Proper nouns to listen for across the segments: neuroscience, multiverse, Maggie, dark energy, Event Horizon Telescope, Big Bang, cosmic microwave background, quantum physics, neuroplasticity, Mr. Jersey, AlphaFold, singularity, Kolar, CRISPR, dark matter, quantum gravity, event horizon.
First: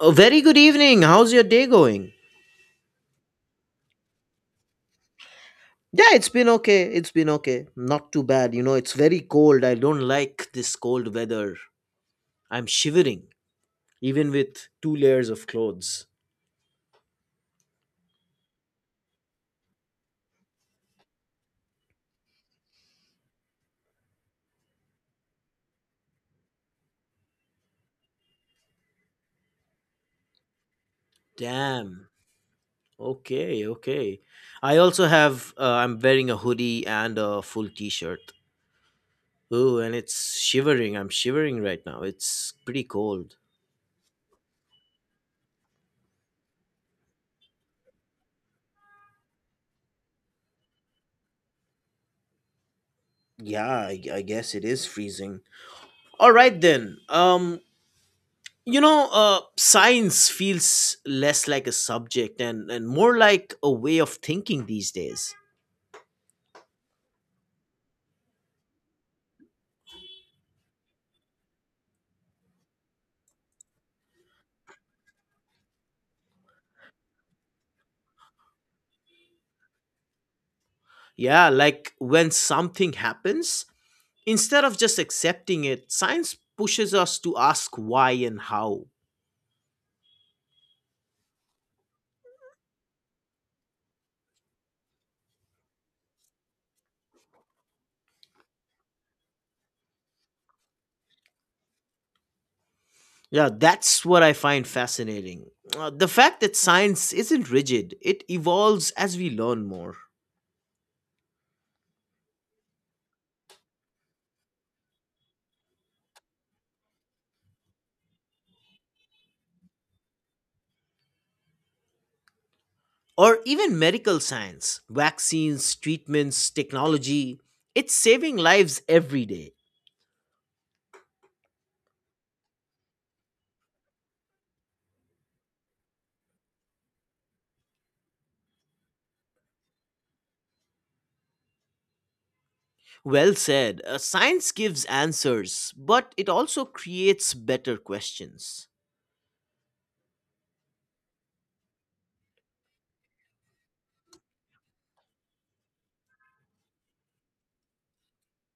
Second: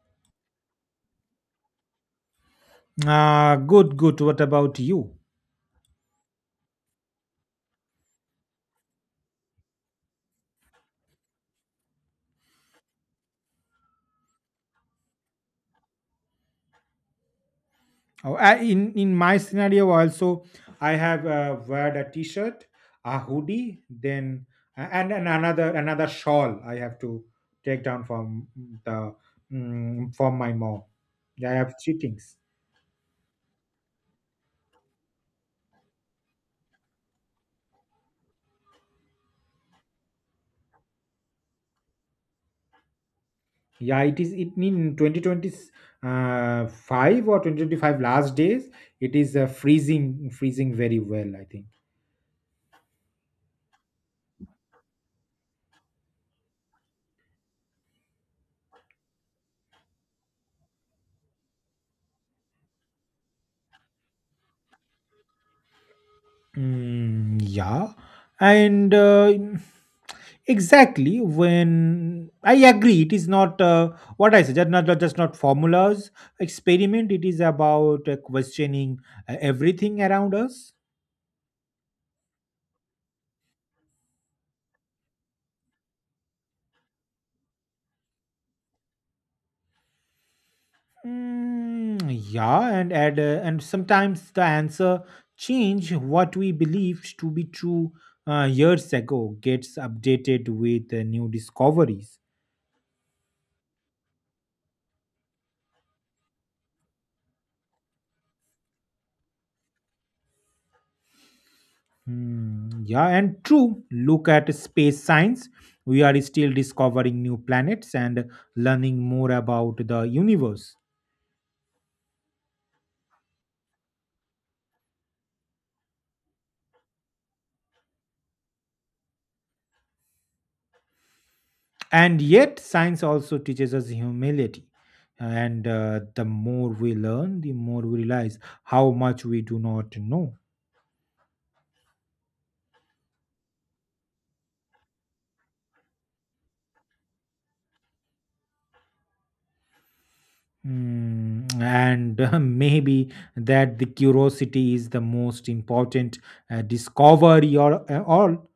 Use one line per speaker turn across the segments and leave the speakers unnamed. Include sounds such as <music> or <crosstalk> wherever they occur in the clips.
A very good evening. How's your day going?
Good, good. What about you?
Yeah, it's been okay. It's been okay. Not too bad. You know, it's very cold. I don't like this cold weather. I'm shivering, even with two layers of clothes.
Oh, I, in my scenario also, I have wear a t-shirt, a hoodie, then and another shawl I have to take down from the from my mom. Yeah, I have three
Damn.
things.
Okay, okay. I also have, I'm wearing a hoodie and a full t shirt. Oh, and it's shivering. I'm shivering right now. It's pretty cold.
Yeah, it is it in 2020 five or 2025 last days. It is freezing very well, I think.
Yeah, I guess it is freezing. All right then. Science feels less like a subject and more like a way of thinking these days.
Yeah, and exactly when I agree, it is not what I said. Just just not formulas experiment. It is about questioning everything around us.
Yeah, like when something happens, instead of just accepting it, science pushes us to ask why and how.
Mm, yeah, and sometimes the answer change what we believed to be true years ago gets updated with new discoveries.
Yeah, that's what I find fascinating. The fact that science isn't rigid, it evolves as we learn more.
Hmm, yeah, and true. Look at space science. We are still discovering new planets and learning more about the universe.
Or even medical science, vaccines, treatments, technology, it's saving lives every day.
And yet, science also teaches us humility. And the more we learn, the more we realize how much we do not know.
Well said. Science gives answers, but it also creates better questions.
Hmm, and <laughs> maybe that the curiosity is the most important discovery or all.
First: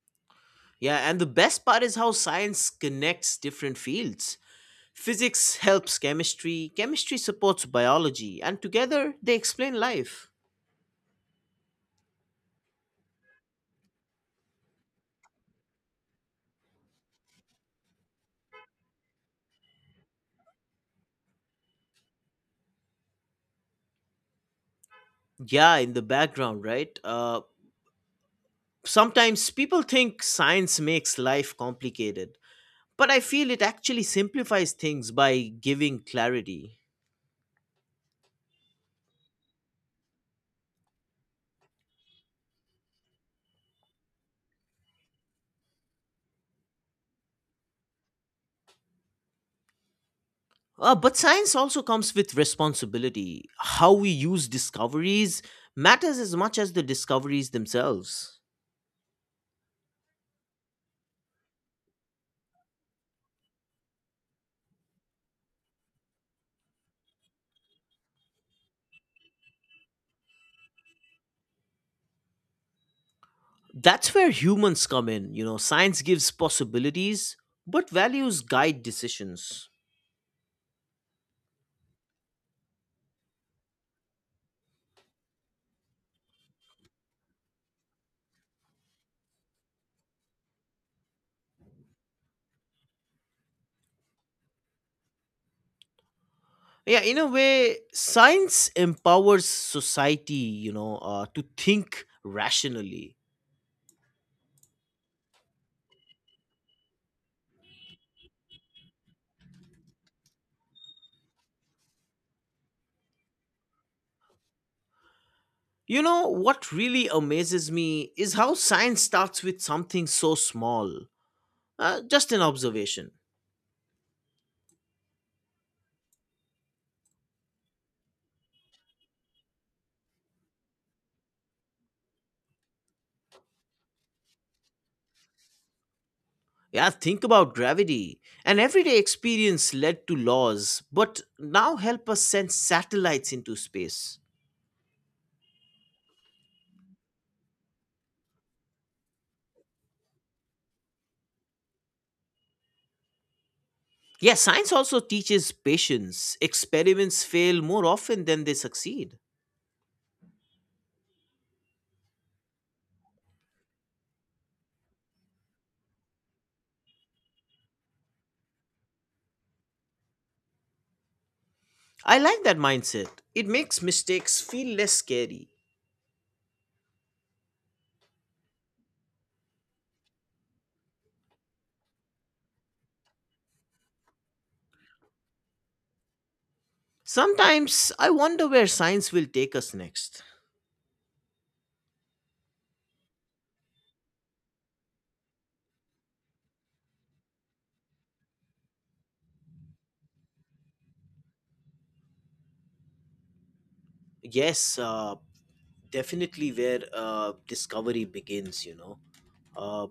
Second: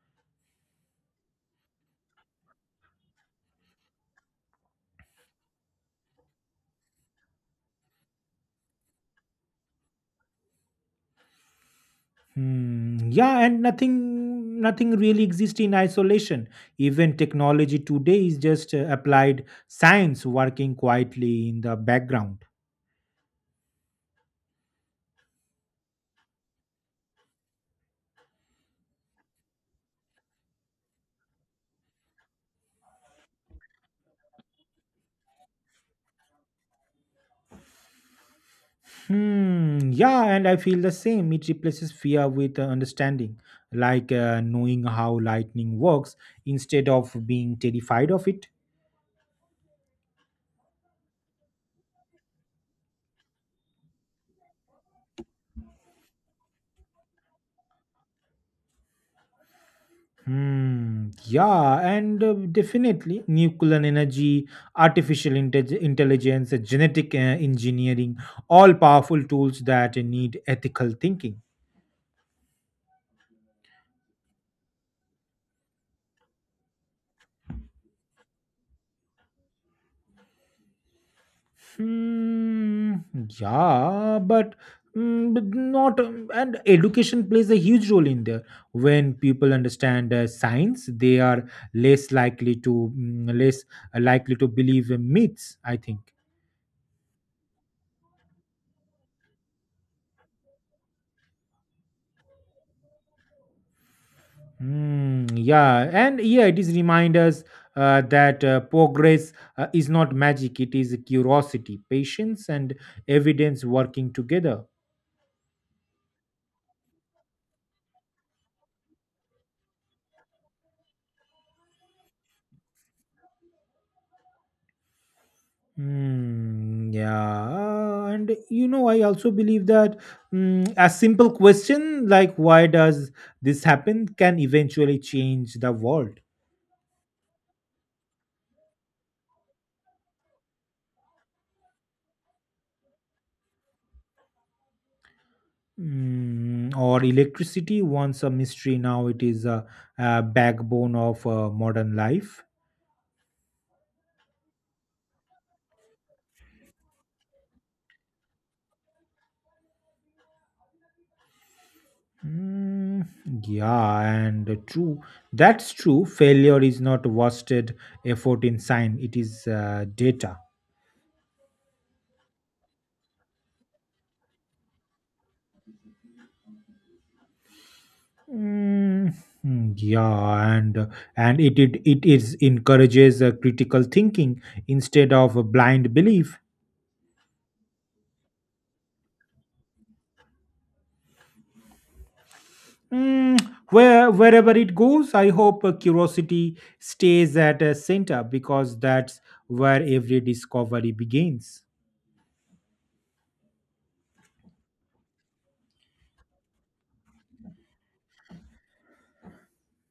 Yeah, and the best part is how science connects different fields. Physics helps chemistry, chemistry supports biology, and together they explain life.
Hmm. Yeah, and nothing really exists in isolation. Even technology today is just applied science working quietly in the background.
Yeah, in the background, right? Sometimes people think science makes life complicated, but I feel it actually simplifies things by giving clarity.
Hmm. Yeah, and I feel the same. It replaces fear with understanding, like knowing how lightning works instead of being terrified of it.
But science also comes with responsibility. How we use discoveries matters as much as the discoveries themselves.
Hmm. Yeah, and definitely nuclear energy, artificial intelligence, genetic engineering, all powerful tools that need ethical thinking.
That's where humans come in. You know, science gives possibilities, but values guide decisions.
Hmm. Yeah, but. Mm, But not and education plays a huge role in there when people understand science they are less likely to believe in myths, I think.
Yeah, in a way, science empowers society, you know, to think rationally.
Yeah, it is remind us that progress is not magic. It is curiosity, patience, and evidence working together.
You know, what really amazes me is how science starts with something so small, just an observation.
Yeah, and you know, I also believe that a simple question like "Why does this happen?" can eventually change the world.
Yeah, think about gravity. An everyday experience led to laws, but now help us send satellites into space.
Or electricity, once a mystery, now it is a backbone of modern life.
Yeah, science also teaches patience. Experiments fail more often than they succeed.
Mm, yeah, and true. That's true. Failure is not wasted effort in science. It is data.
I like that mindset. It makes mistakes feel less scary.
Mm, yeah, and it is encourages critical thinking instead of a blind belief.
Sometimes I wonder where science will take us next.
Mm, Wherever it goes, I hope curiosity stays at a center, because that's where every discovery begins.
Yes, definitely where discovery begins, Uh,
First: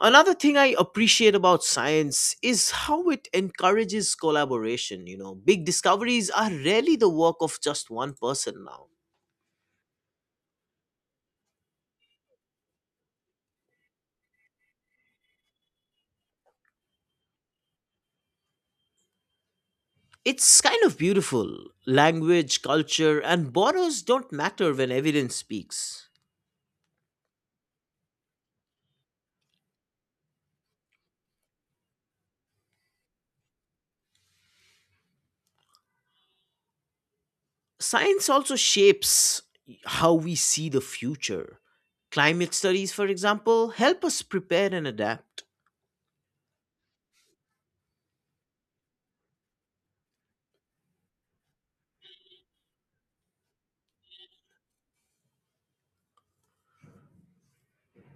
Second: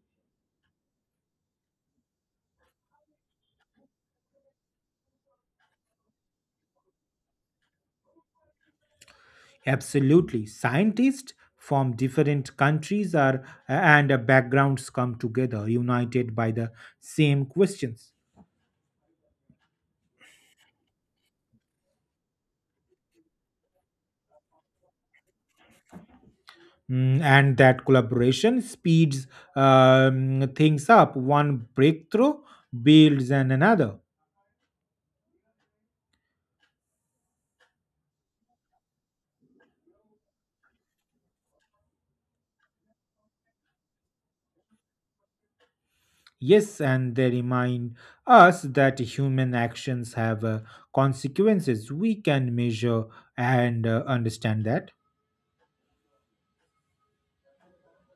Another thing I appreciate about science is how it encourages collaboration. You know, big discoveries are rarely the work of just one person now.
Absolutely. Scientists from different countries are and backgrounds come together, united by the same questions.
It's kind of beautiful. Language, culture and borders don't matter when evidence speaks.
And that collaboration speeds things up. One breakthrough builds on another.
Science also shapes how we see the future. Climate studies, for example, help us prepare and adapt.
Yes, and they remind us that human actions have consequences. We can measure and understand that.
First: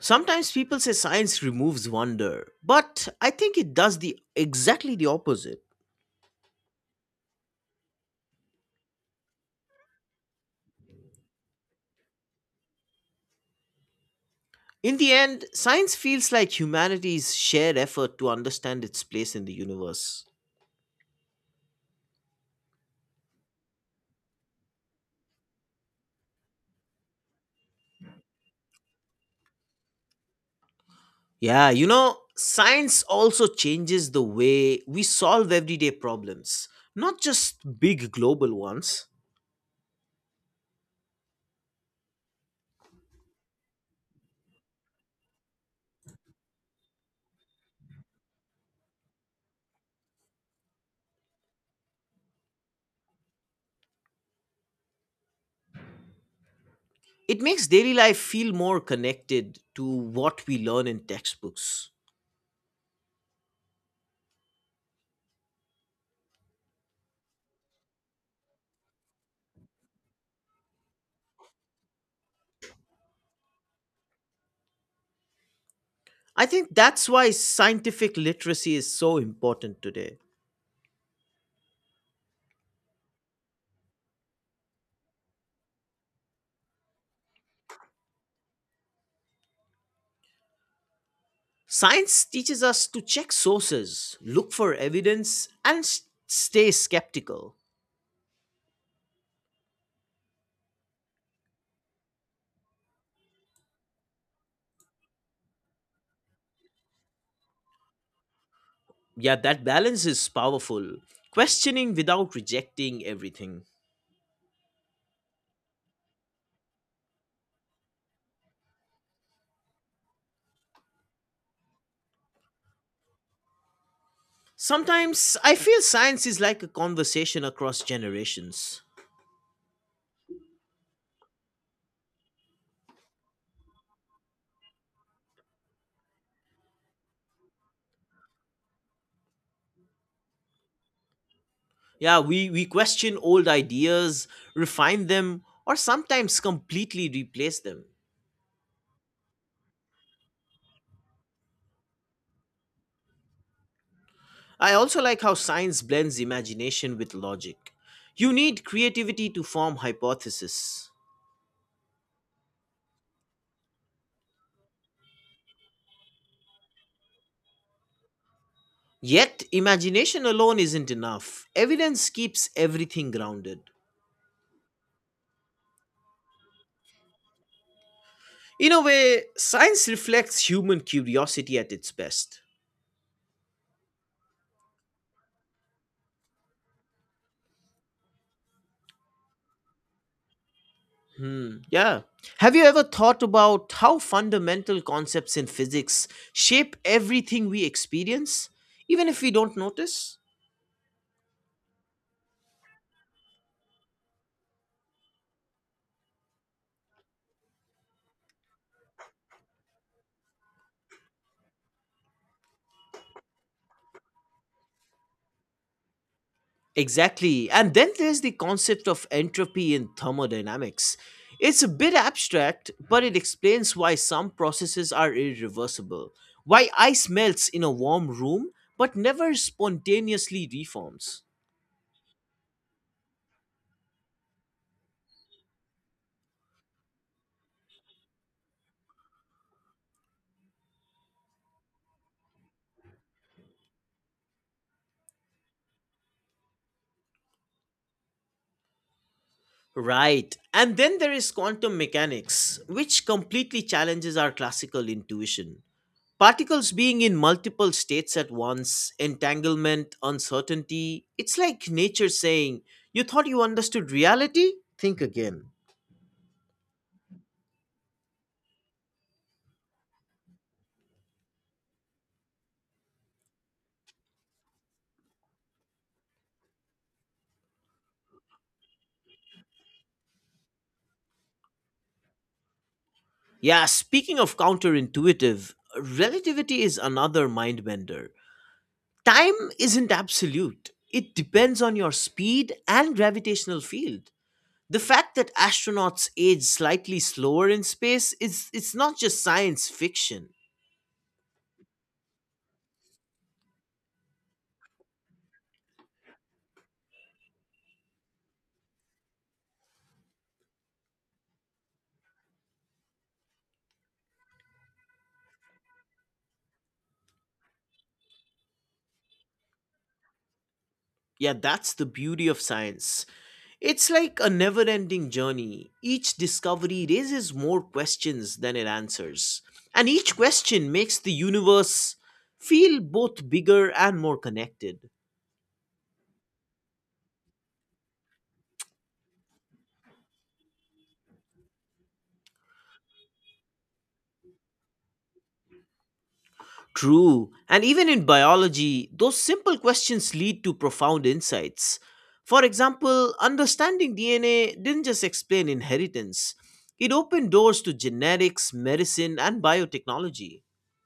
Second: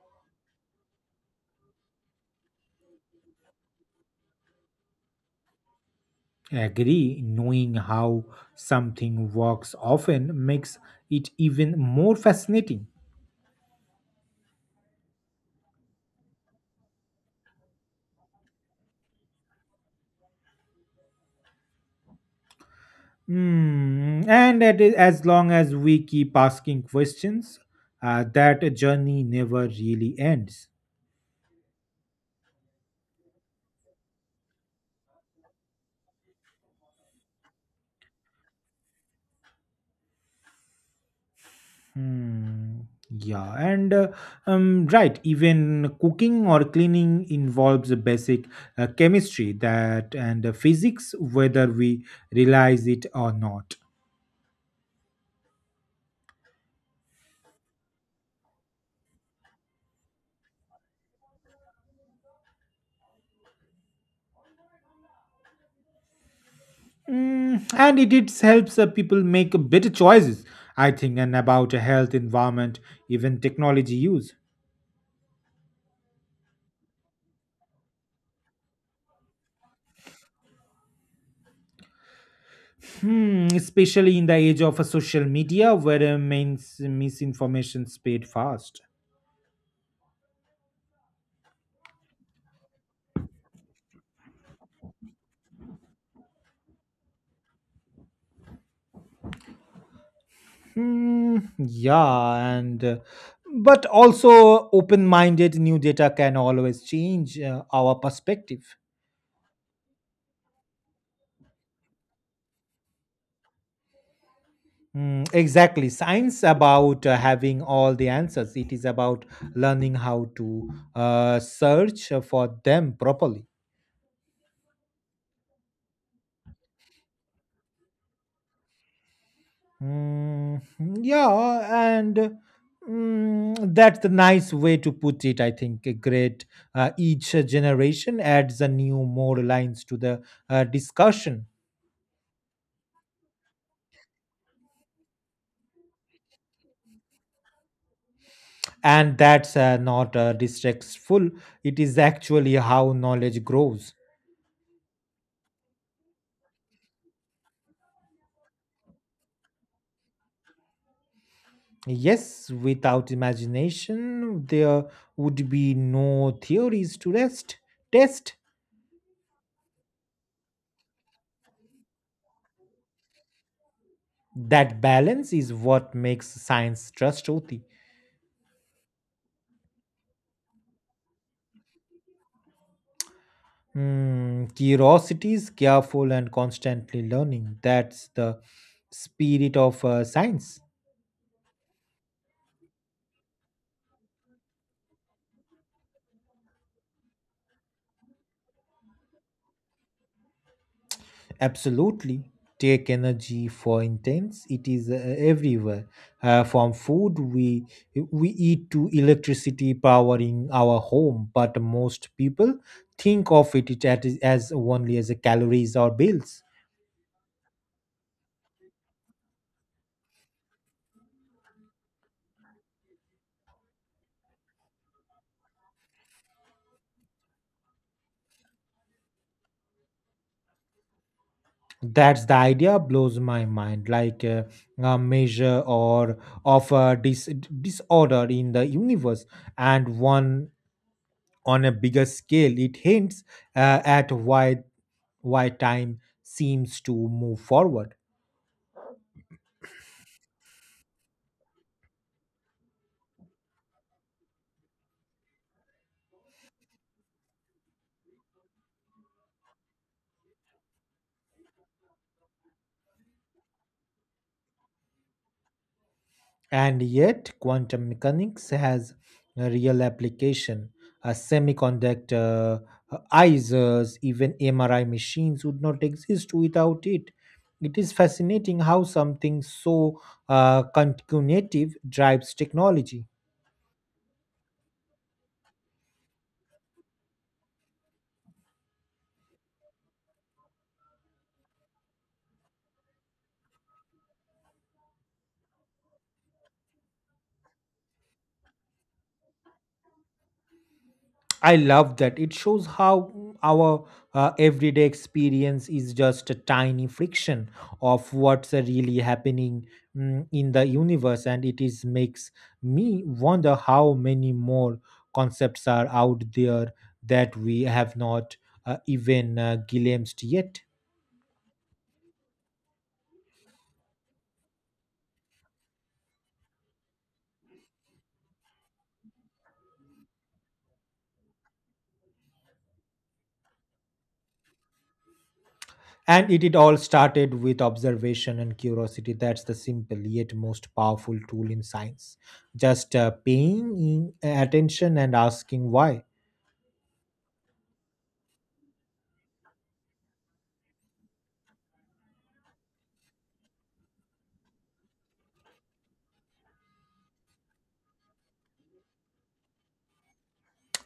Sometimes people say science removes wonder, but I think it does the exactly the opposite.
Agree, knowing how something works often makes it even more fascinating.
In the end, science feels like humanity's shared effort to understand its place in the universe.
Hmm. And as long as we keep asking questions, that journey never really ends.
Yeah, you know, science also changes the way we solve everyday problems, not just big global ones.
Hmm. Yeah, and right, even cooking or cleaning involves a basic chemistry that and physics, whether we realize it or not.
It makes daily life feel more connected to what we learn in textbooks.
And it helps people make better choices, I think, and about health, environment, even technology use.
I think that's why scientific literacy is so important today.
Hmm, especially in the age of social media where mains misinformation spread fast.
Science teaches us to check sources, look for evidence, and stay skeptical.
Hmm, yeah, and but also open minded, new data can always change our perspective.
Yeah, that balance is powerful. Questioning without rejecting everything.
Exactly. Science about having all the answers. It is about learning how to search for them properly.
Sometimes I feel science is like a conversation across generations.
Mm, yeah, and that's the nice way to put it, I think. A great. Each generation adds a new more lines to the discussion,
Yeah, we question old ideas, refine them, or sometimes completely replace them.
and that's not distractful. It is actually how knowledge grows.
I also like how science blends imagination with logic. You need creativity to form hypotheses.
Yes, without imagination, there would be no theories to rest test.
Yet, imagination alone isn't enough. Evidence keeps everything grounded.
That balance is what makes science trustworthy.
In a way, science reflects human curiosity at its best.
Hmm, curiosity is careful and constantly learning. That's the spirit of science.
Hmm, yeah. Have you ever thought about how fundamental concepts in physics shape everything we experience, even if we don't notice?
Absolutely. Take energy, for instance, it is everywhere, from food we eat to electricity powering our home. But most people think of as only as a calories or bills.
Exactly. And then there's the concept of entropy in thermodynamics. It's a bit abstract, but it explains why some processes are irreversible, why ice melts in a warm room but never spontaneously reforms.
That's the idea blows my mind, like a measure or of a disorder in the universe, and one on a bigger scale, it hints at why time seems to move forward.
Right. And then there is quantum mechanics, which completely challenges our classical intuition. Particles being in multiple states at once, entanglement, uncertainty, it's like nature saying, "You thought you understood reality? Think again."
And yet, quantum mechanics has a real application. A semiconductor ISOs, even MRI machines would not exist without it. It is fascinating how something so cognitive drives technology.
Yeah, speaking of counterintuitive, relativity is another mind bender. Time isn't absolute, it depends on your speed and gravitational field. The fact that astronauts age slightly slower in space is, it's not just science fiction.
I love that. It shows how our everyday experience is just a tiny friction of what's really happening in the universe, and it is makes me wonder how many more concepts are out there that we have not even glimpsed yet.
Yeah, that's the beauty of science. It's like a never-ending journey. Each discovery raises more questions than it answers, and each question makes the universe feel both bigger and more connected.
And it all started with observation and curiosity. That's the simple yet most powerful tool in science. Just paying attention and asking why.
True. And even in biology, those simple questions lead to profound insights. For example, understanding DNA didn't just explain inheritance, it opened doors to genetics, medicine, and biotechnology.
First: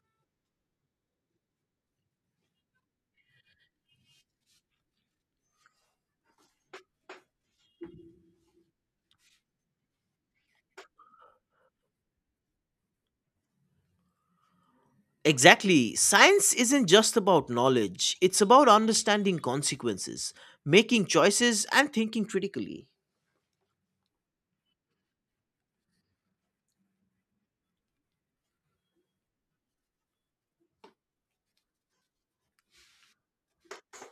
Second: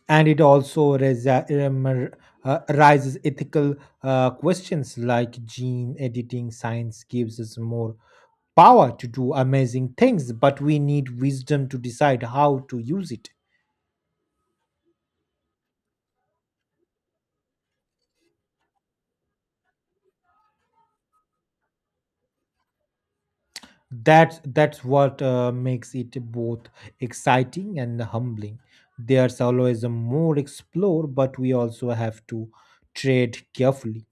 And it also raises ethical questions like gene editing. Science gives us more power to do amazing things, but we need wisdom to decide how to use it.
Exactly. Science isn't just about knowledge, it's about understanding consequences, making choices, and thinking critically.
That's what makes it both exciting and humbling. There's always a more explore, but we also have to trade carefully.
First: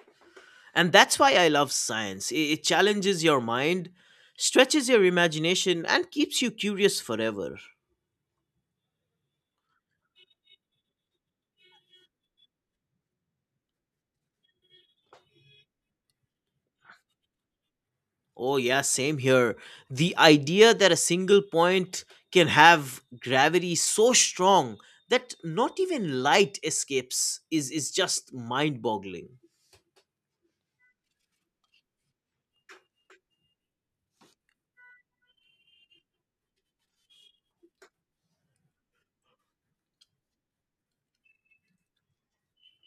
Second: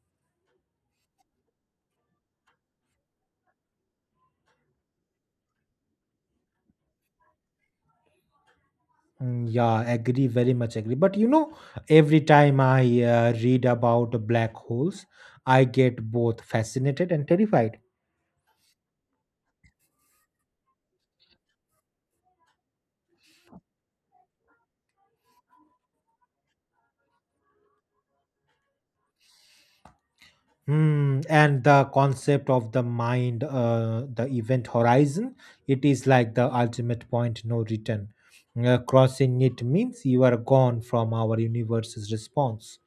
And that's why I love science. It challenges your mind, stretches your imagination, and keeps you curious forever.
Yeah, agree, very much agree. But you know, every time I read about black holes, I get both fascinated and terrified.
Oh, yeah, same here. The idea that a single point can have gravity so strong that not even light escapes is just mind boggling.
Hmm, and the concept of the mind, the event horizon, it is like the ultimate point no return. Crossing it means you are gone from our universe's response.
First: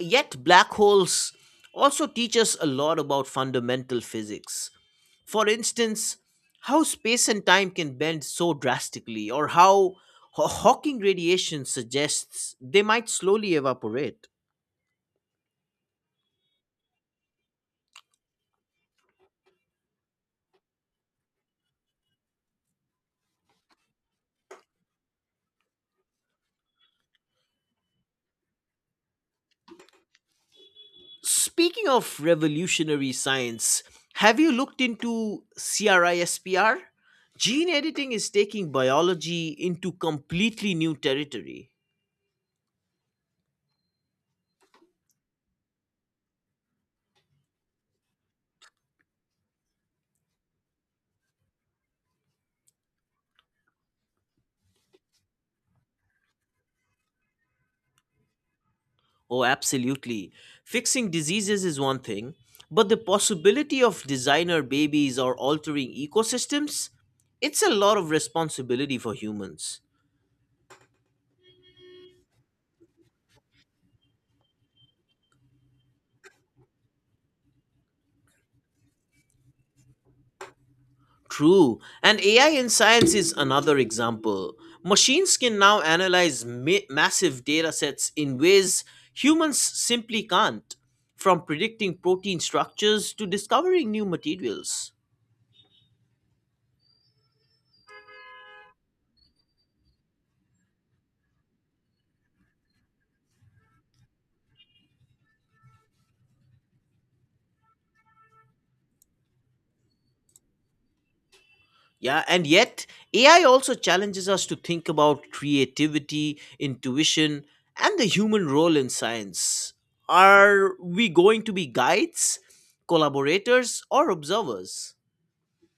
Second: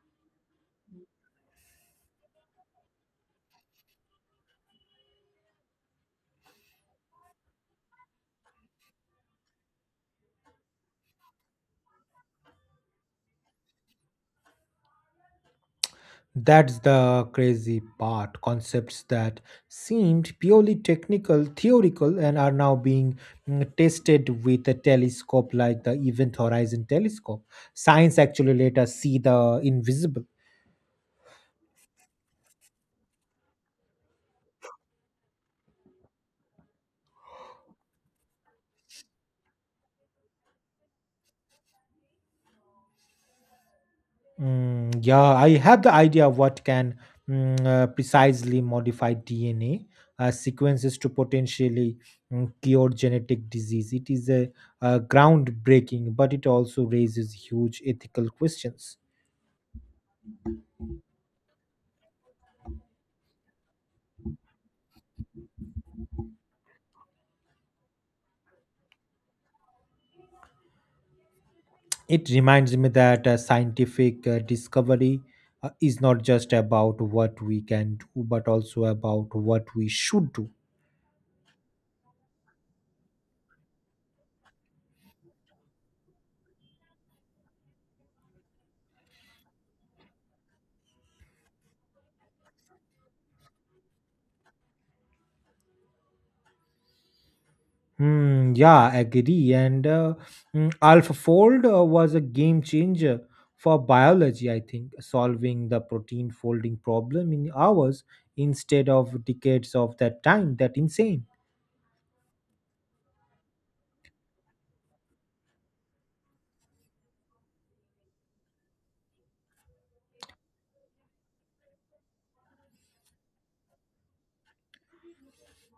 Yet, black holes also teach us a lot about fundamental physics. For instance, how space and time can bend so drastically, or how Hawking radiation suggests they might slowly evaporate.
That's the crazy part. Concepts that seemed purely technical, theoretical, and are now being tested with a telescope like the Event Horizon Telescope. Science actually let us see the invisible.
Speaking of revolutionary science, have you looked into CRISPR? Gene editing is taking biology into completely new territory.
Yeah, I have the idea of what can precisely modify DNA sequences to potentially cure genetic disease. It is a groundbreaking, but it also raises huge ethical questions.
Oh, absolutely. Fixing diseases is one thing, but the possibility of designer babies or altering ecosystems, it's a lot of responsibility for humans.
It reminds me that scientific discovery is not just about what we can do, but also about what we should do.
True. And AI in science is another example. Machines can now analyze massive data sets in ways humans simply can't, from predicting protein structures to discovering new materials.
Hmm, yeah, I agree. And AlphaFold was a game changer for biology, I think, solving the protein folding problem in hours instead of decades of that time. That insane.
Yeah, and yet AI also challenges us to think about creativity, intuition, and the human role in science. Are we going to be guides, collaborators, or observers?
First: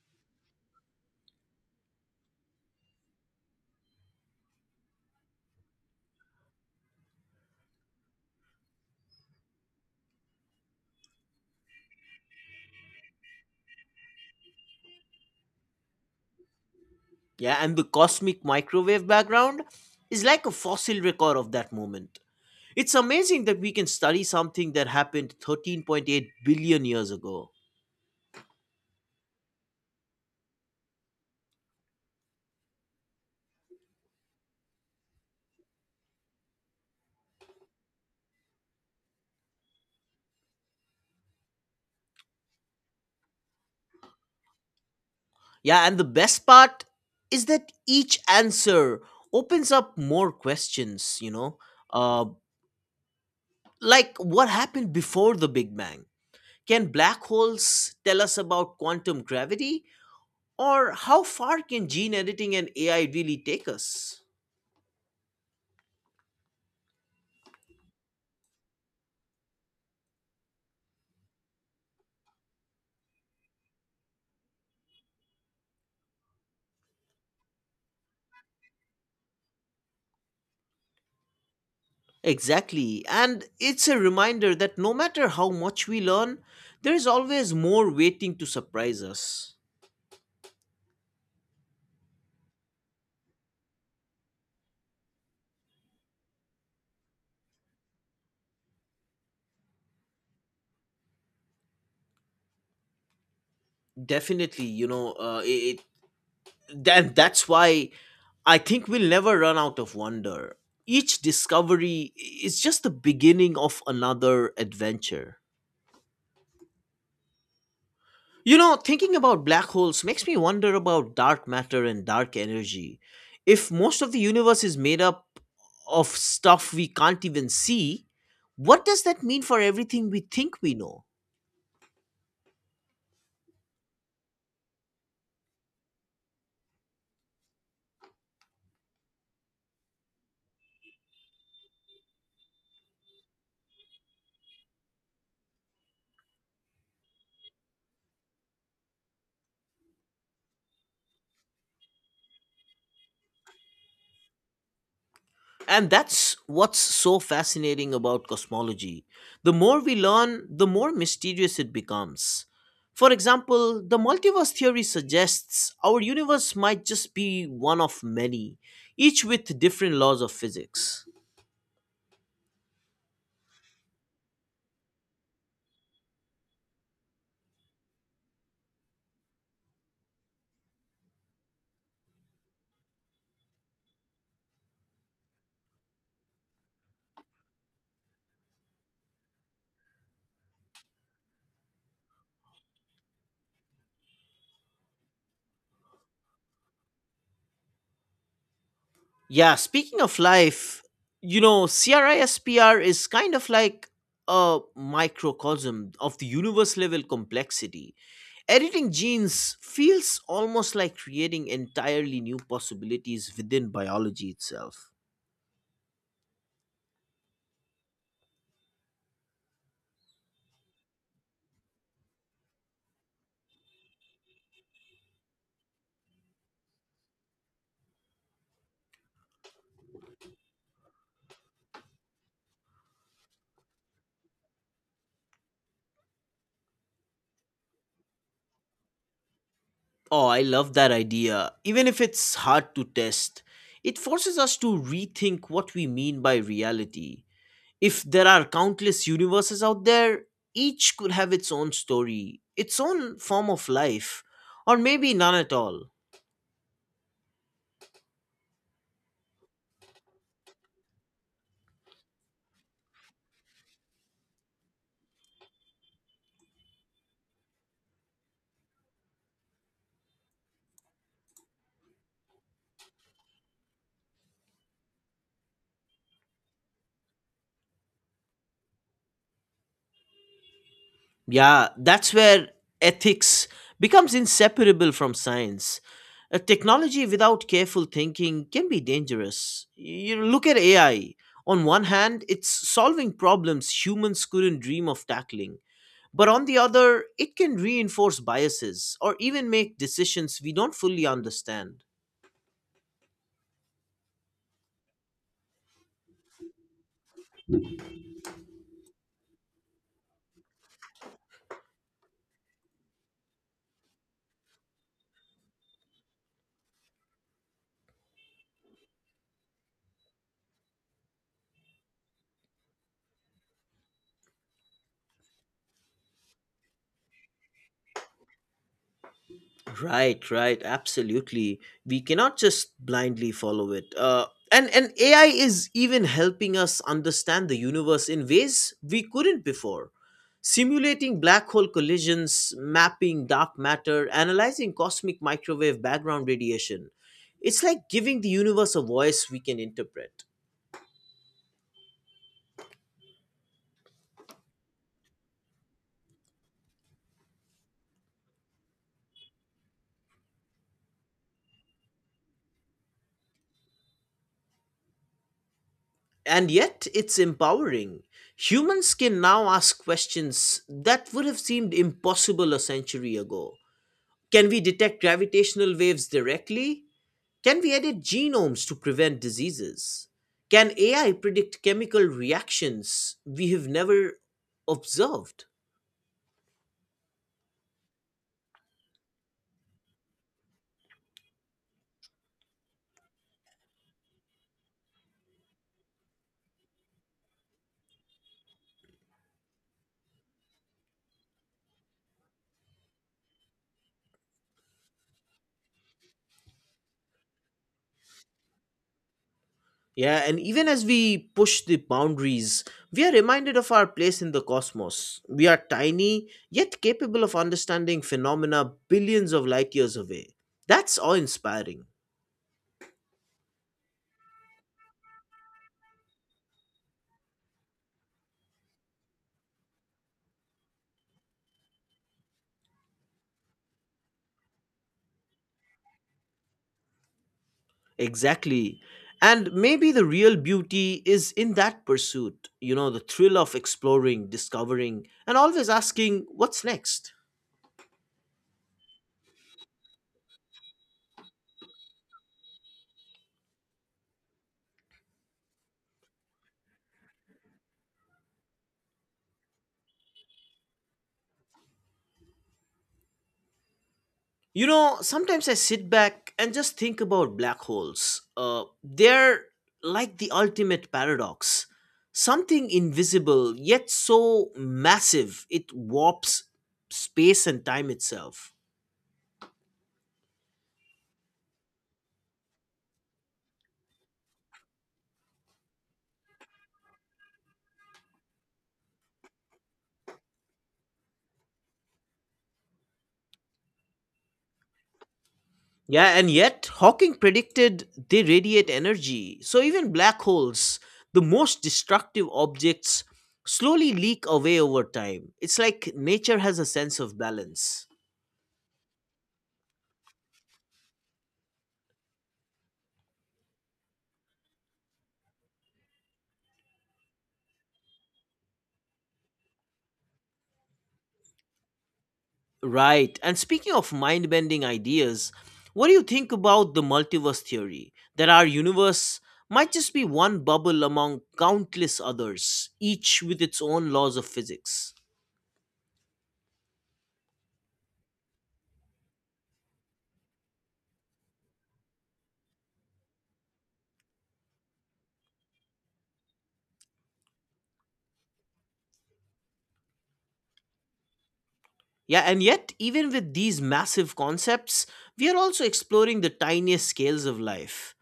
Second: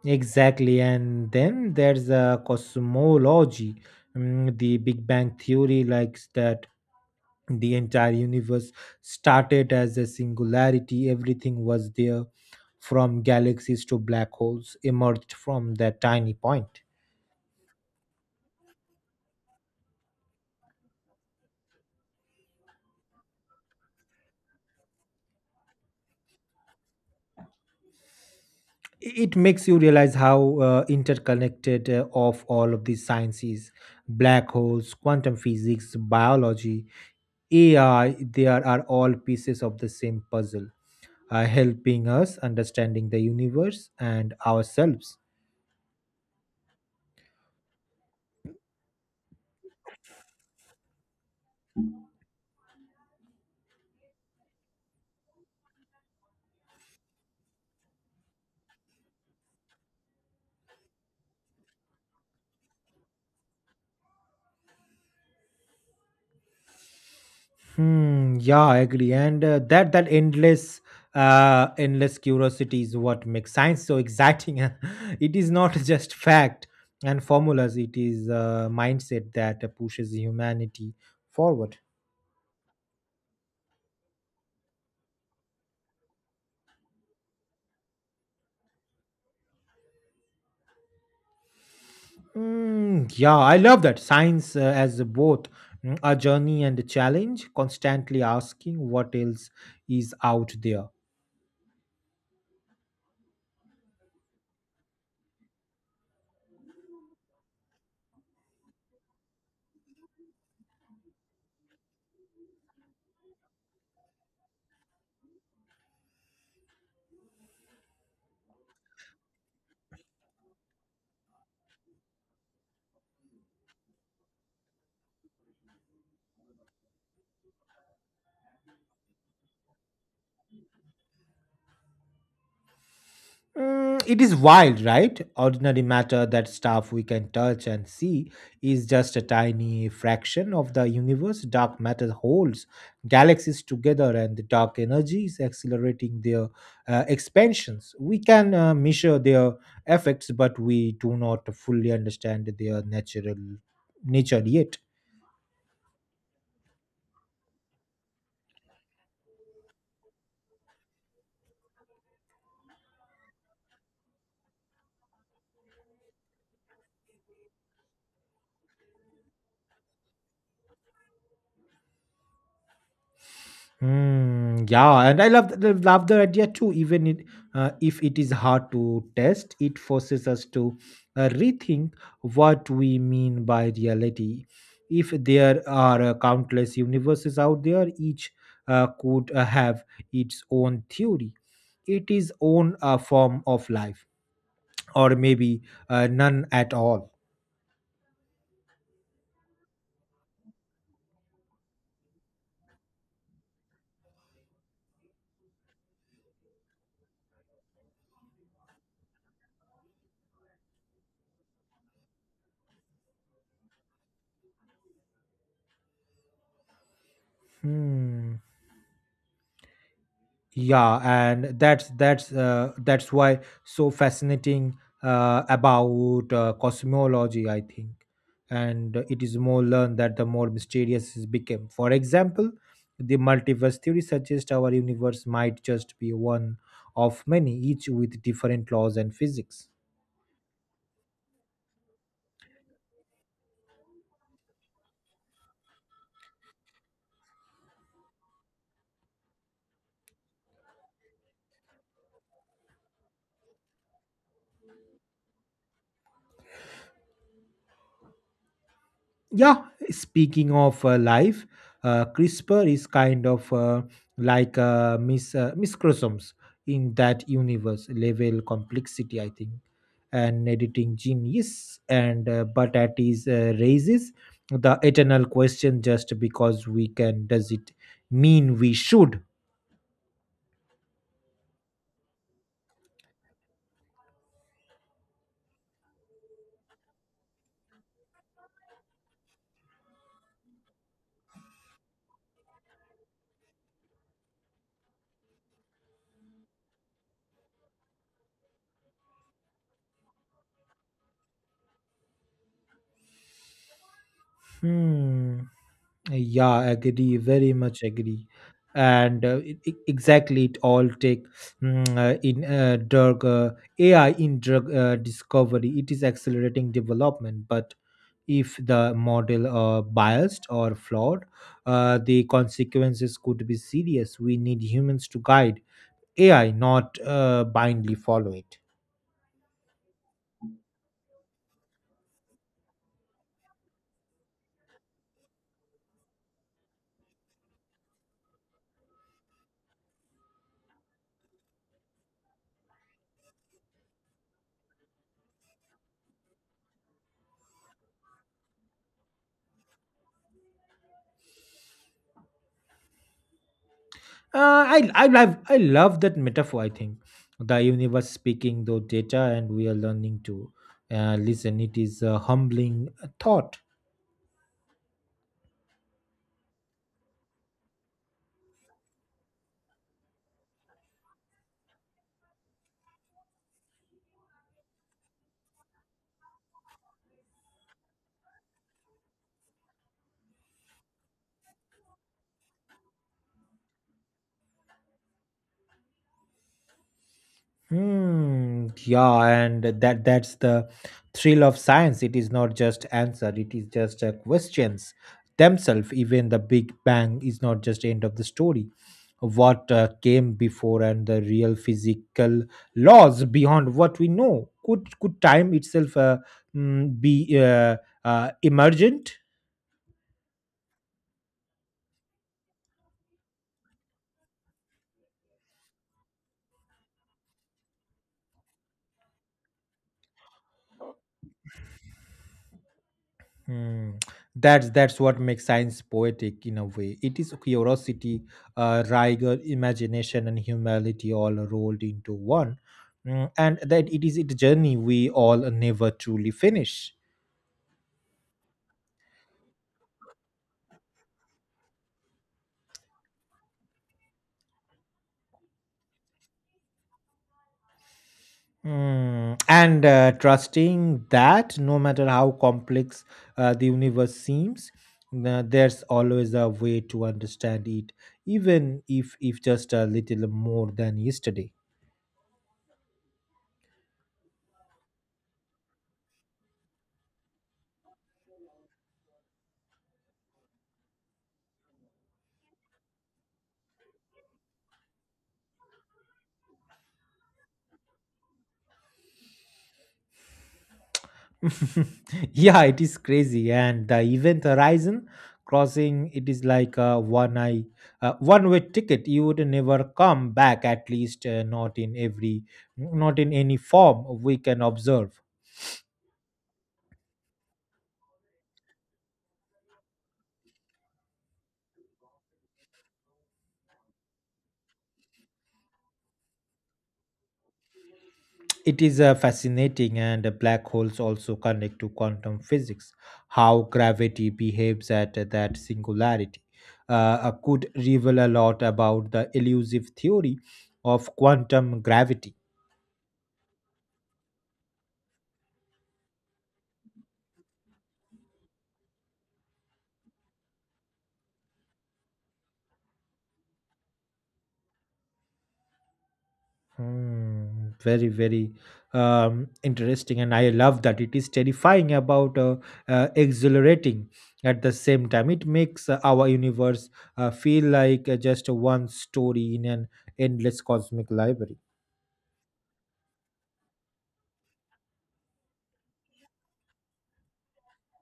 Exactly. And then there's a cosmology. The Big Bang theory likes that the entire universe started as a singularity. Everything was there from galaxies to black holes emerged from that tiny point.
Yeah, and the cosmic microwave background is like a fossil record of that moment. It's amazing that we can study something that happened 13.8 billion years ago.
It makes you realize how interconnected of all of these sciences: black holes, quantum physics, biology, AI, there are all pieces of the same puzzle helping us understanding the universe and ourselves.
Yeah, and the best part is that each answer opens up more questions, you know? Uh, like what happened before the Big Bang? Can black holes tell us about quantum gravity? Or how far can gene editing and AI really take us?
Hmm, yeah, I agree. And that endless endless curiosity is what makes science so exciting. <laughs> It is not <laughs> just fact and formulas, it is a mindset that pushes humanity forward.
Exactly. And it's a reminder that no matter how much we learn, there is always more waiting to surprise us.
Yeah, I love that science as both a journey and a challenge, constantly asking what else is out there.
Definitely, you know, that's why I think we'll never run out of wonder. Each discovery is just the beginning of another adventure. You know, thinking about black holes makes me wonder about dark matter and dark energy. If most of the universe is made up of stuff we can't even see, what does that mean for everything we think we know?
It is wild, right? Ordinary matter, that stuff we can touch and see, is just a tiny fraction of the universe. Dark matter holds galaxies together, and the dark energy is accelerating their expansions. We can measure their effects, but we do not fully understand their natural nature yet.
And that's what's so fascinating about cosmology. The more we learn, the more mysterious it becomes. For example, the multiverse theory suggests our universe might just be one of many, each with different laws of physics.
Hmm, yeah, and I love love the idea too. If it is hard to test, it forces us to rethink what we mean by reality. If there are countless universes out there, each could have its own theory, its own form of life, or maybe none at all.
Yeah, speaking of life, you know, CRISPR is kind of like a microcosm of the universe level complexity. Editing genes feels almost like creating entirely new possibilities within biology itself.
Hmm, yeah, and that's why so fascinating about cosmology, I think. And it is more learned that the more mysterious it became. For example, the multiverse theory suggests our universe might just be one of many, each with different laws and physics.
Oh, I love that idea. Even if it's hard to test, it forces us to rethink what we mean by reality. If there are countless universes out there, each could have its own story, its own form of life, or maybe none at all.
Yeah, speaking of life, CRISPR is kind of like miscrosomes in that universe level complexity, I think. And editing gene, yes, and but that is raises the eternal question: just because we can, does it mean we should?
Yeah, that's where ethics becomes inseparable from science. A technology without careful thinking can be dangerous. You look at AI. On one hand, it's solving problems humans couldn't dream of tackling. But on the other, it can reinforce biases or even make decisions we don't fully understand.
Hmm. Yeah, agree, very much agree. And exactly, it all take mm, in drug AI in drug discovery. It is accelerating development, but if the model are biased or flawed, the consequences could be serious. We need humans to guide AI, not blindly follow it.
Right, right, absolutely. We cannot just blindly follow it. And AI is even helping us understand the universe in ways we couldn't before. Simulating black hole collisions, mapping dark matter, analyzing cosmic microwave background radiation. It's like giving the universe a voice we can interpret.
I love that metaphor, I think. The universe speaking through data, and we are learning to listen. It is a humbling thought.
And yet, it's empowering. Humans can now ask questions that would have seemed impossible a century ago. Can we detect gravitational waves directly? Can we edit genomes to prevent diseases? Can AI predict chemical reactions we have never observed?
Hmm. Yeah, and that's the thrill of science. It is not just answer. It is just questions themselves. Even the Big Bang is not just end of the story. What came before and the real physical laws beyond what we know. Could time itself be emergent?
Yeah, and even as we push the boundaries, we are reminded of our place in the cosmos. We are tiny, yet capable of understanding phenomena billions of light years away. That's awe inspiring.
Mm, that's what makes science poetic in a way. It is curiosity, rigor, imagination, and humility all rolled into one. And that it is a journey we all never truly finish.
Exactly. And maybe the real beauty is in that pursuit, you know, the thrill of exploring, discovering, and always asking, what's next?
And trusting that no matter how complex the universe seems, there's always a way to understand it, even if just a little more than yesterday.
You know, sometimes I sit back and just think about black holes. They're like the ultimate paradox, something invisible, yet so massive, it warps space and time itself.
<laughs> Yeah, it is crazy, and the event horizon crossing it is like a one eye one way ticket. You would never come back, at least not in any form we can observe.
Yeah, and yet Hawking predicted they radiate energy. So even black holes, the most destructive objects, slowly leak away over time. It's like nature has a sense of balance.
It is fascinating, and black holes also connect to quantum physics. How gravity behaves at that singularity could reveal a lot about the elusive theory of quantum gravity.
Right. And speaking of mind bending ideas, what do you think about the multiverse theory? That our universe might just be one bubble among countless others, each with its own laws of physics.
Hmm, very, very interesting, and I love that it is terrifying about exhilarating at the same time. It makes our universe feel like just one story in an endless cosmic library.
Yeah, and yet, even with these massive concepts, we are also exploring the tiniest scales of life.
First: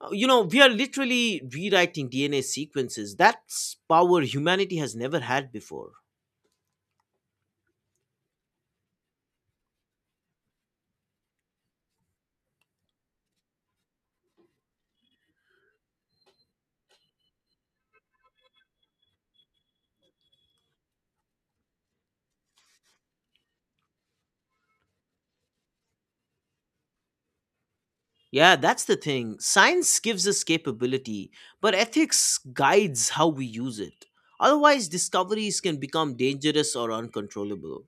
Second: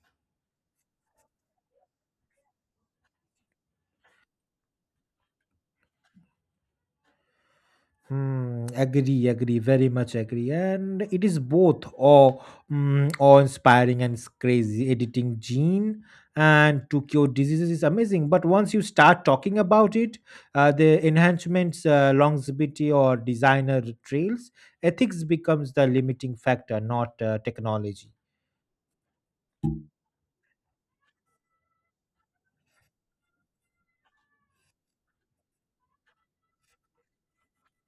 You know, we are literally rewriting DNA sequences. That's power humanity has never had before.
Hmm, agree, agree, very much agree. And it is both awe, awe-inspiring, and it's crazy. Editing gene and to cure diseases is amazing. But once you start talking about it, the enhancements, longevity or designer trails, ethics becomes the limiting factor, not technology.
Yeah, that's the thing. Science gives us capability, but ethics guides how we use it. Otherwise, discoveries can become dangerous or uncontrollable.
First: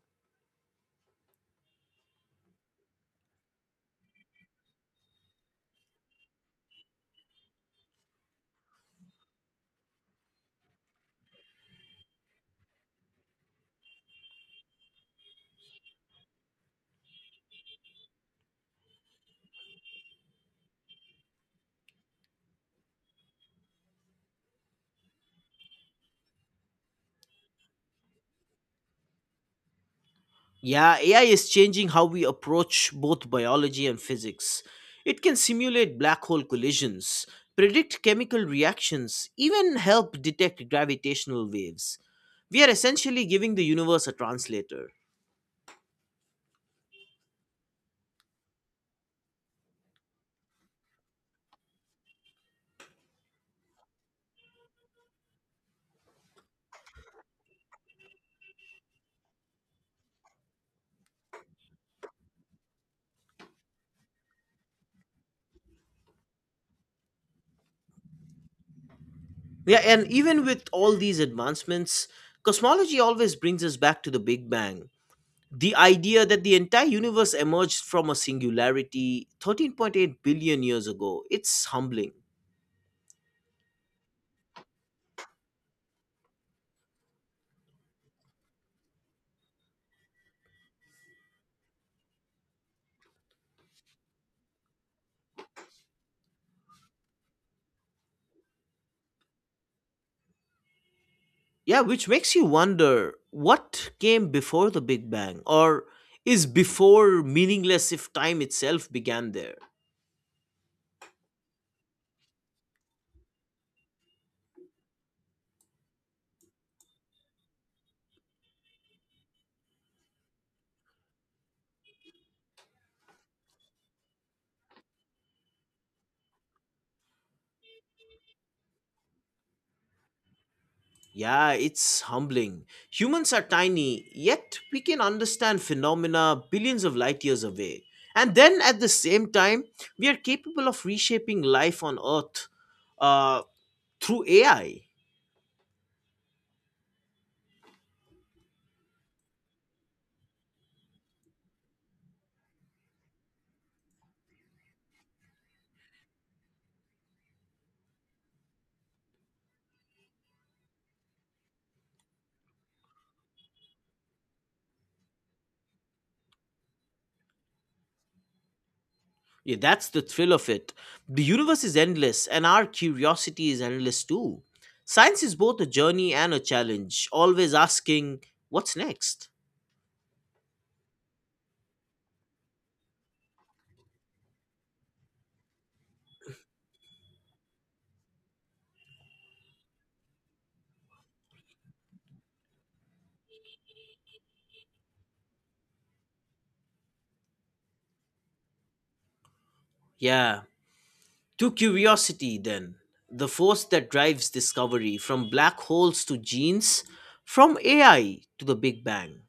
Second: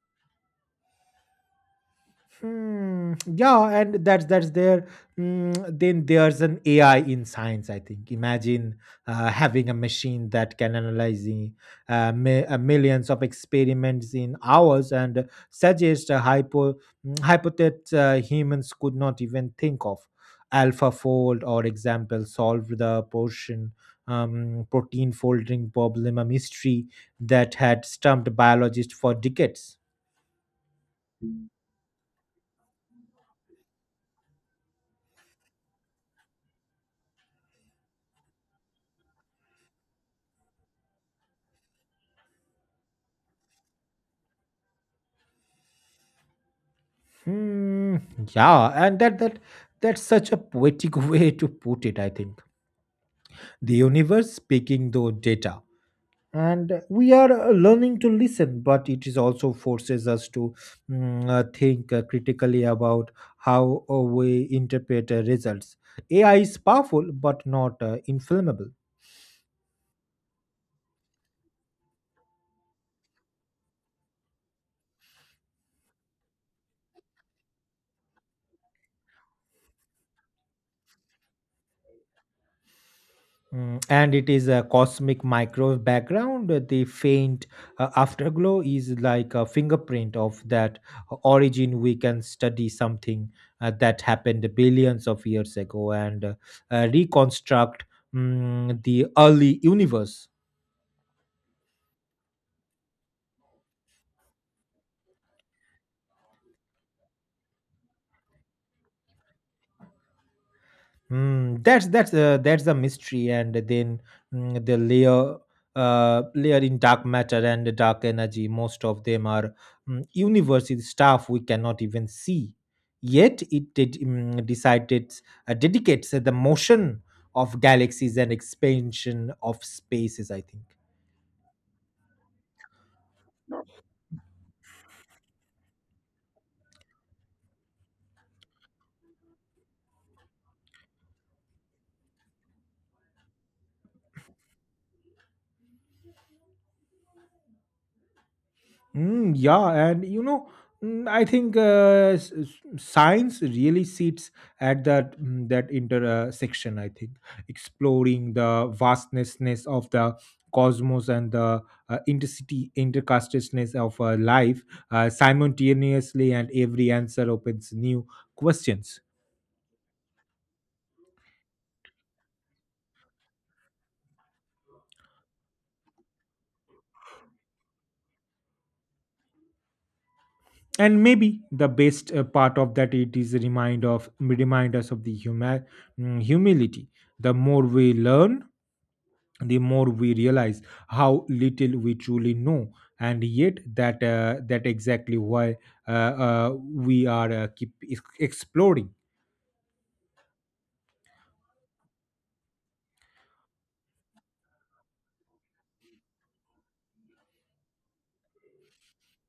Hmm. Yeah, and that's there. Then there's an AI in science, I think. Imagine having a machine that can analyze the millions of experiments in hours and suggest a hypothesis humans could not even think of. AlphaFold, or example, solved the portion protein folding problem, a mystery that had stumped biologists for decades.
Yeah, AI is changing how we approach both biology and physics. It can simulate black hole collisions, predict chemical reactions, even help detect gravitational waves. We are essentially giving the universe a translator.
Hmm. Yeah, and that's such a poetic <laughs> way to put it, I think. The universe speaking though data. And we are learning to listen, but it is also forces us to think critically about how we interpret results. AI is powerful, but not inflammable.
Yeah, and even with all these advancements, cosmology always brings us back to the Big Bang. The idea that the entire universe emerged from a singularity 13.8 billion years ago, it's humbling.
Mm, and it is a cosmic microwave background. The faint afterglow is like a fingerprint of that origin. We can study something that happened billions of years ago and reconstruct the early universe.
Yeah, which makes you wonder what came before the Big Bang, or is before meaningless if time itself began there?
That's the mystery, and then mm, the layer layer in dark matter and dark energy. Most of them are university stuff we cannot even see. Yet it did decided dedicates the motion of galaxies and expansion of spaces, I think.
Yeah, it's humbling. Humans are tiny, yet we can understand phenomena billions of light years away. And then at the same time, we are capable of reshaping life on Earth uh, through AI.
Yeah, and you know, I think science really sits at that intersection, I think. Exploring the vastness of the cosmos and the intercity intercastedness of life simultaneously, and every answer opens new questions.
Yeah, that's the thrill of it. The universe is endless, and our curiosity is endless too. Science is both a journey and a challenge, always asking, what's next?
And maybe the best part of that it is a remind us of the humility. The more we learn, the more we realize how little we truly know, and yet that that exactly why we are keep exploring.
Yeah, to curiosity then, the force that drives discovery from black holes to genes, from AI to the Big Bang.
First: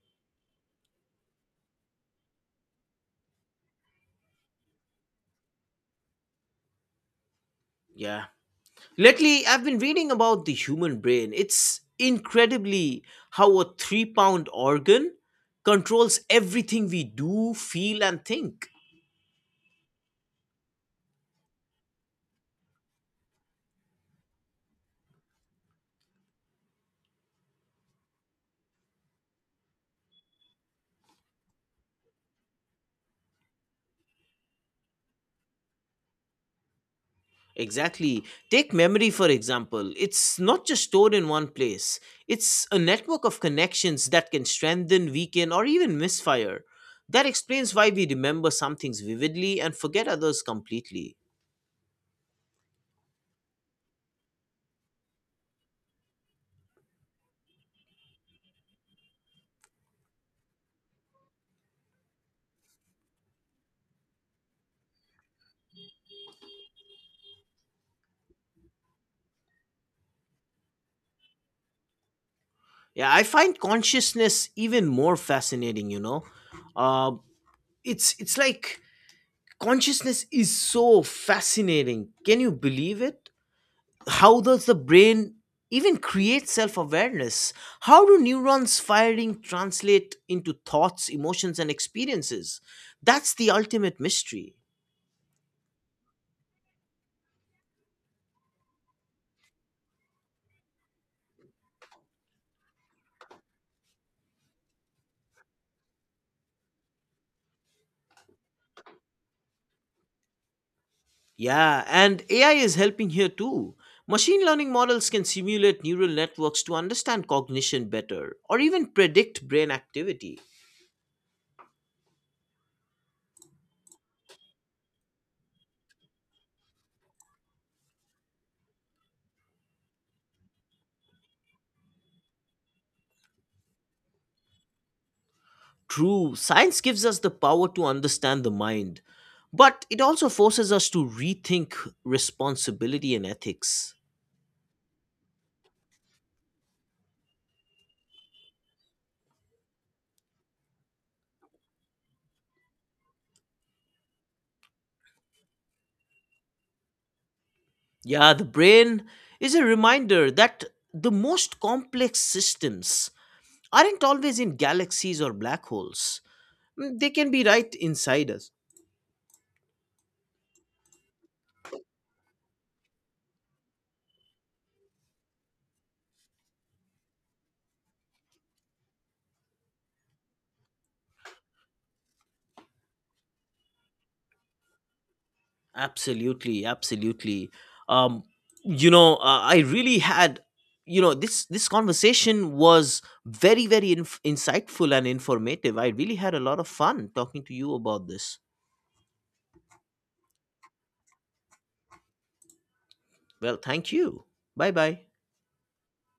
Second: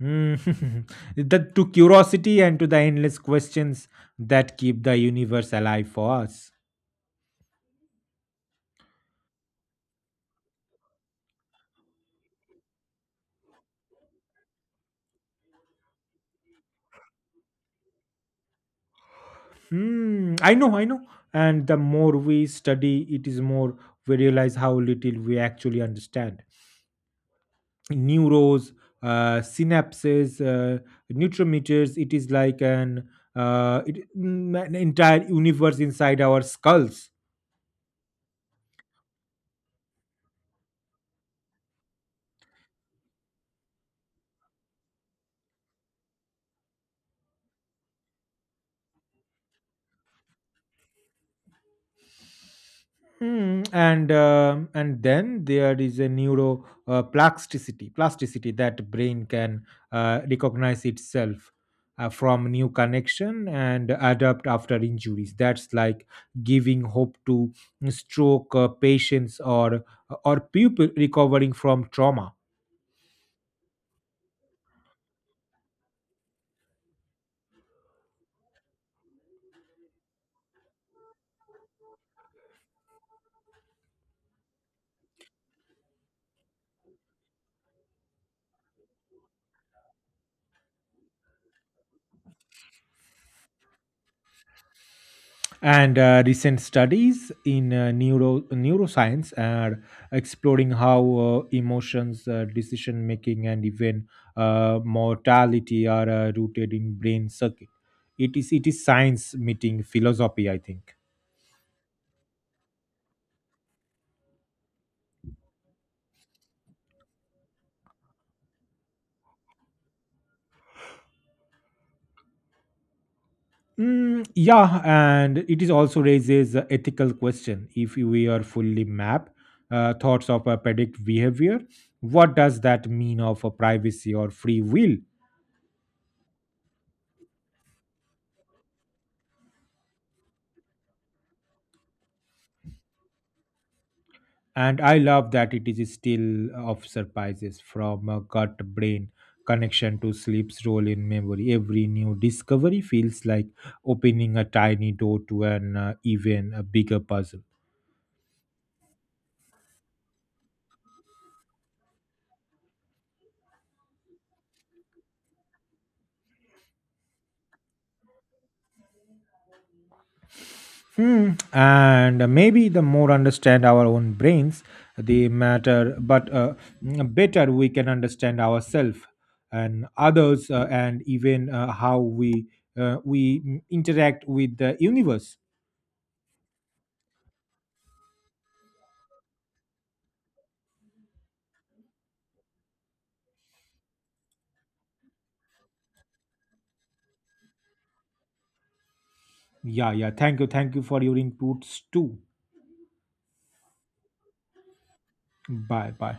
Mm. <laughs> That to curiosity and to the endless questions that keep the universe alive for us.
Yeah. Lately, I've been reading about the human brain. It's incredibly how a 3-pound organ controls everything we do, feel, and think.
Hmm, I know, and the more we study it is more we realize how little we actually understand. Neurons, synapses, neurometers. It is like an, an entire universe inside our skulls.
Exactly. Take memory, for example. It's not just stored in one place, it's a network of connections that can strengthen, weaken, or even misfire. That explains why we remember some things vividly and forget others completely.
Mm, and then there is a neuro plasticity plasticity that brain can recognize itself from new connection and adapt after injuries. That's like giving hope to stroke patients, or people recovering from trauma.
Yeah, I find consciousness even more fascinating, you know. Uh, it's like Consciousness is so fascinating. Can you believe it? How does the brain even create self awareness? How do neurons firing translate into thoughts, emotions, and experiences? That's the ultimate mystery.
And recent studies in neuroscience are exploring how emotions, decision making, and even mortality are rooted in brain circuit. It is science meeting philosophy, I think.
Yeah, and AI is helping here too. Machine learning models can simulate neural networks to understand cognition better or even predict brain activity.
Yeah, and it is also raises a ethical question. If we are fully map thoughts of a predict behavior, what does that mean of a privacy or free will?
True, science gives us the power to understand the mind, but it also forces us to rethink responsibility and ethics.
And I love that it is still of surprises from a gut brain connection to sleep's role in memory. Every new discovery feels like opening a tiny door to an even a bigger puzzle.
Yeah, the brain is a reminder that the most complex systems aren't always in galaxies or black holes. Mm, they can be right inside us.
Hmm. And maybe the more understand our own brains, the matter, but better we can understand ourselves and others, and even how we interact with the universe.
Absolutely, absolutely. Um, you know, I really had, you know, this conversation was very, very insightful and informative. I really had a lot of fun talking to you about this.
Yeah, yeah. Thank you. Thank you for your inputs too.
Well, thank you. Bye bye.
Bye bye.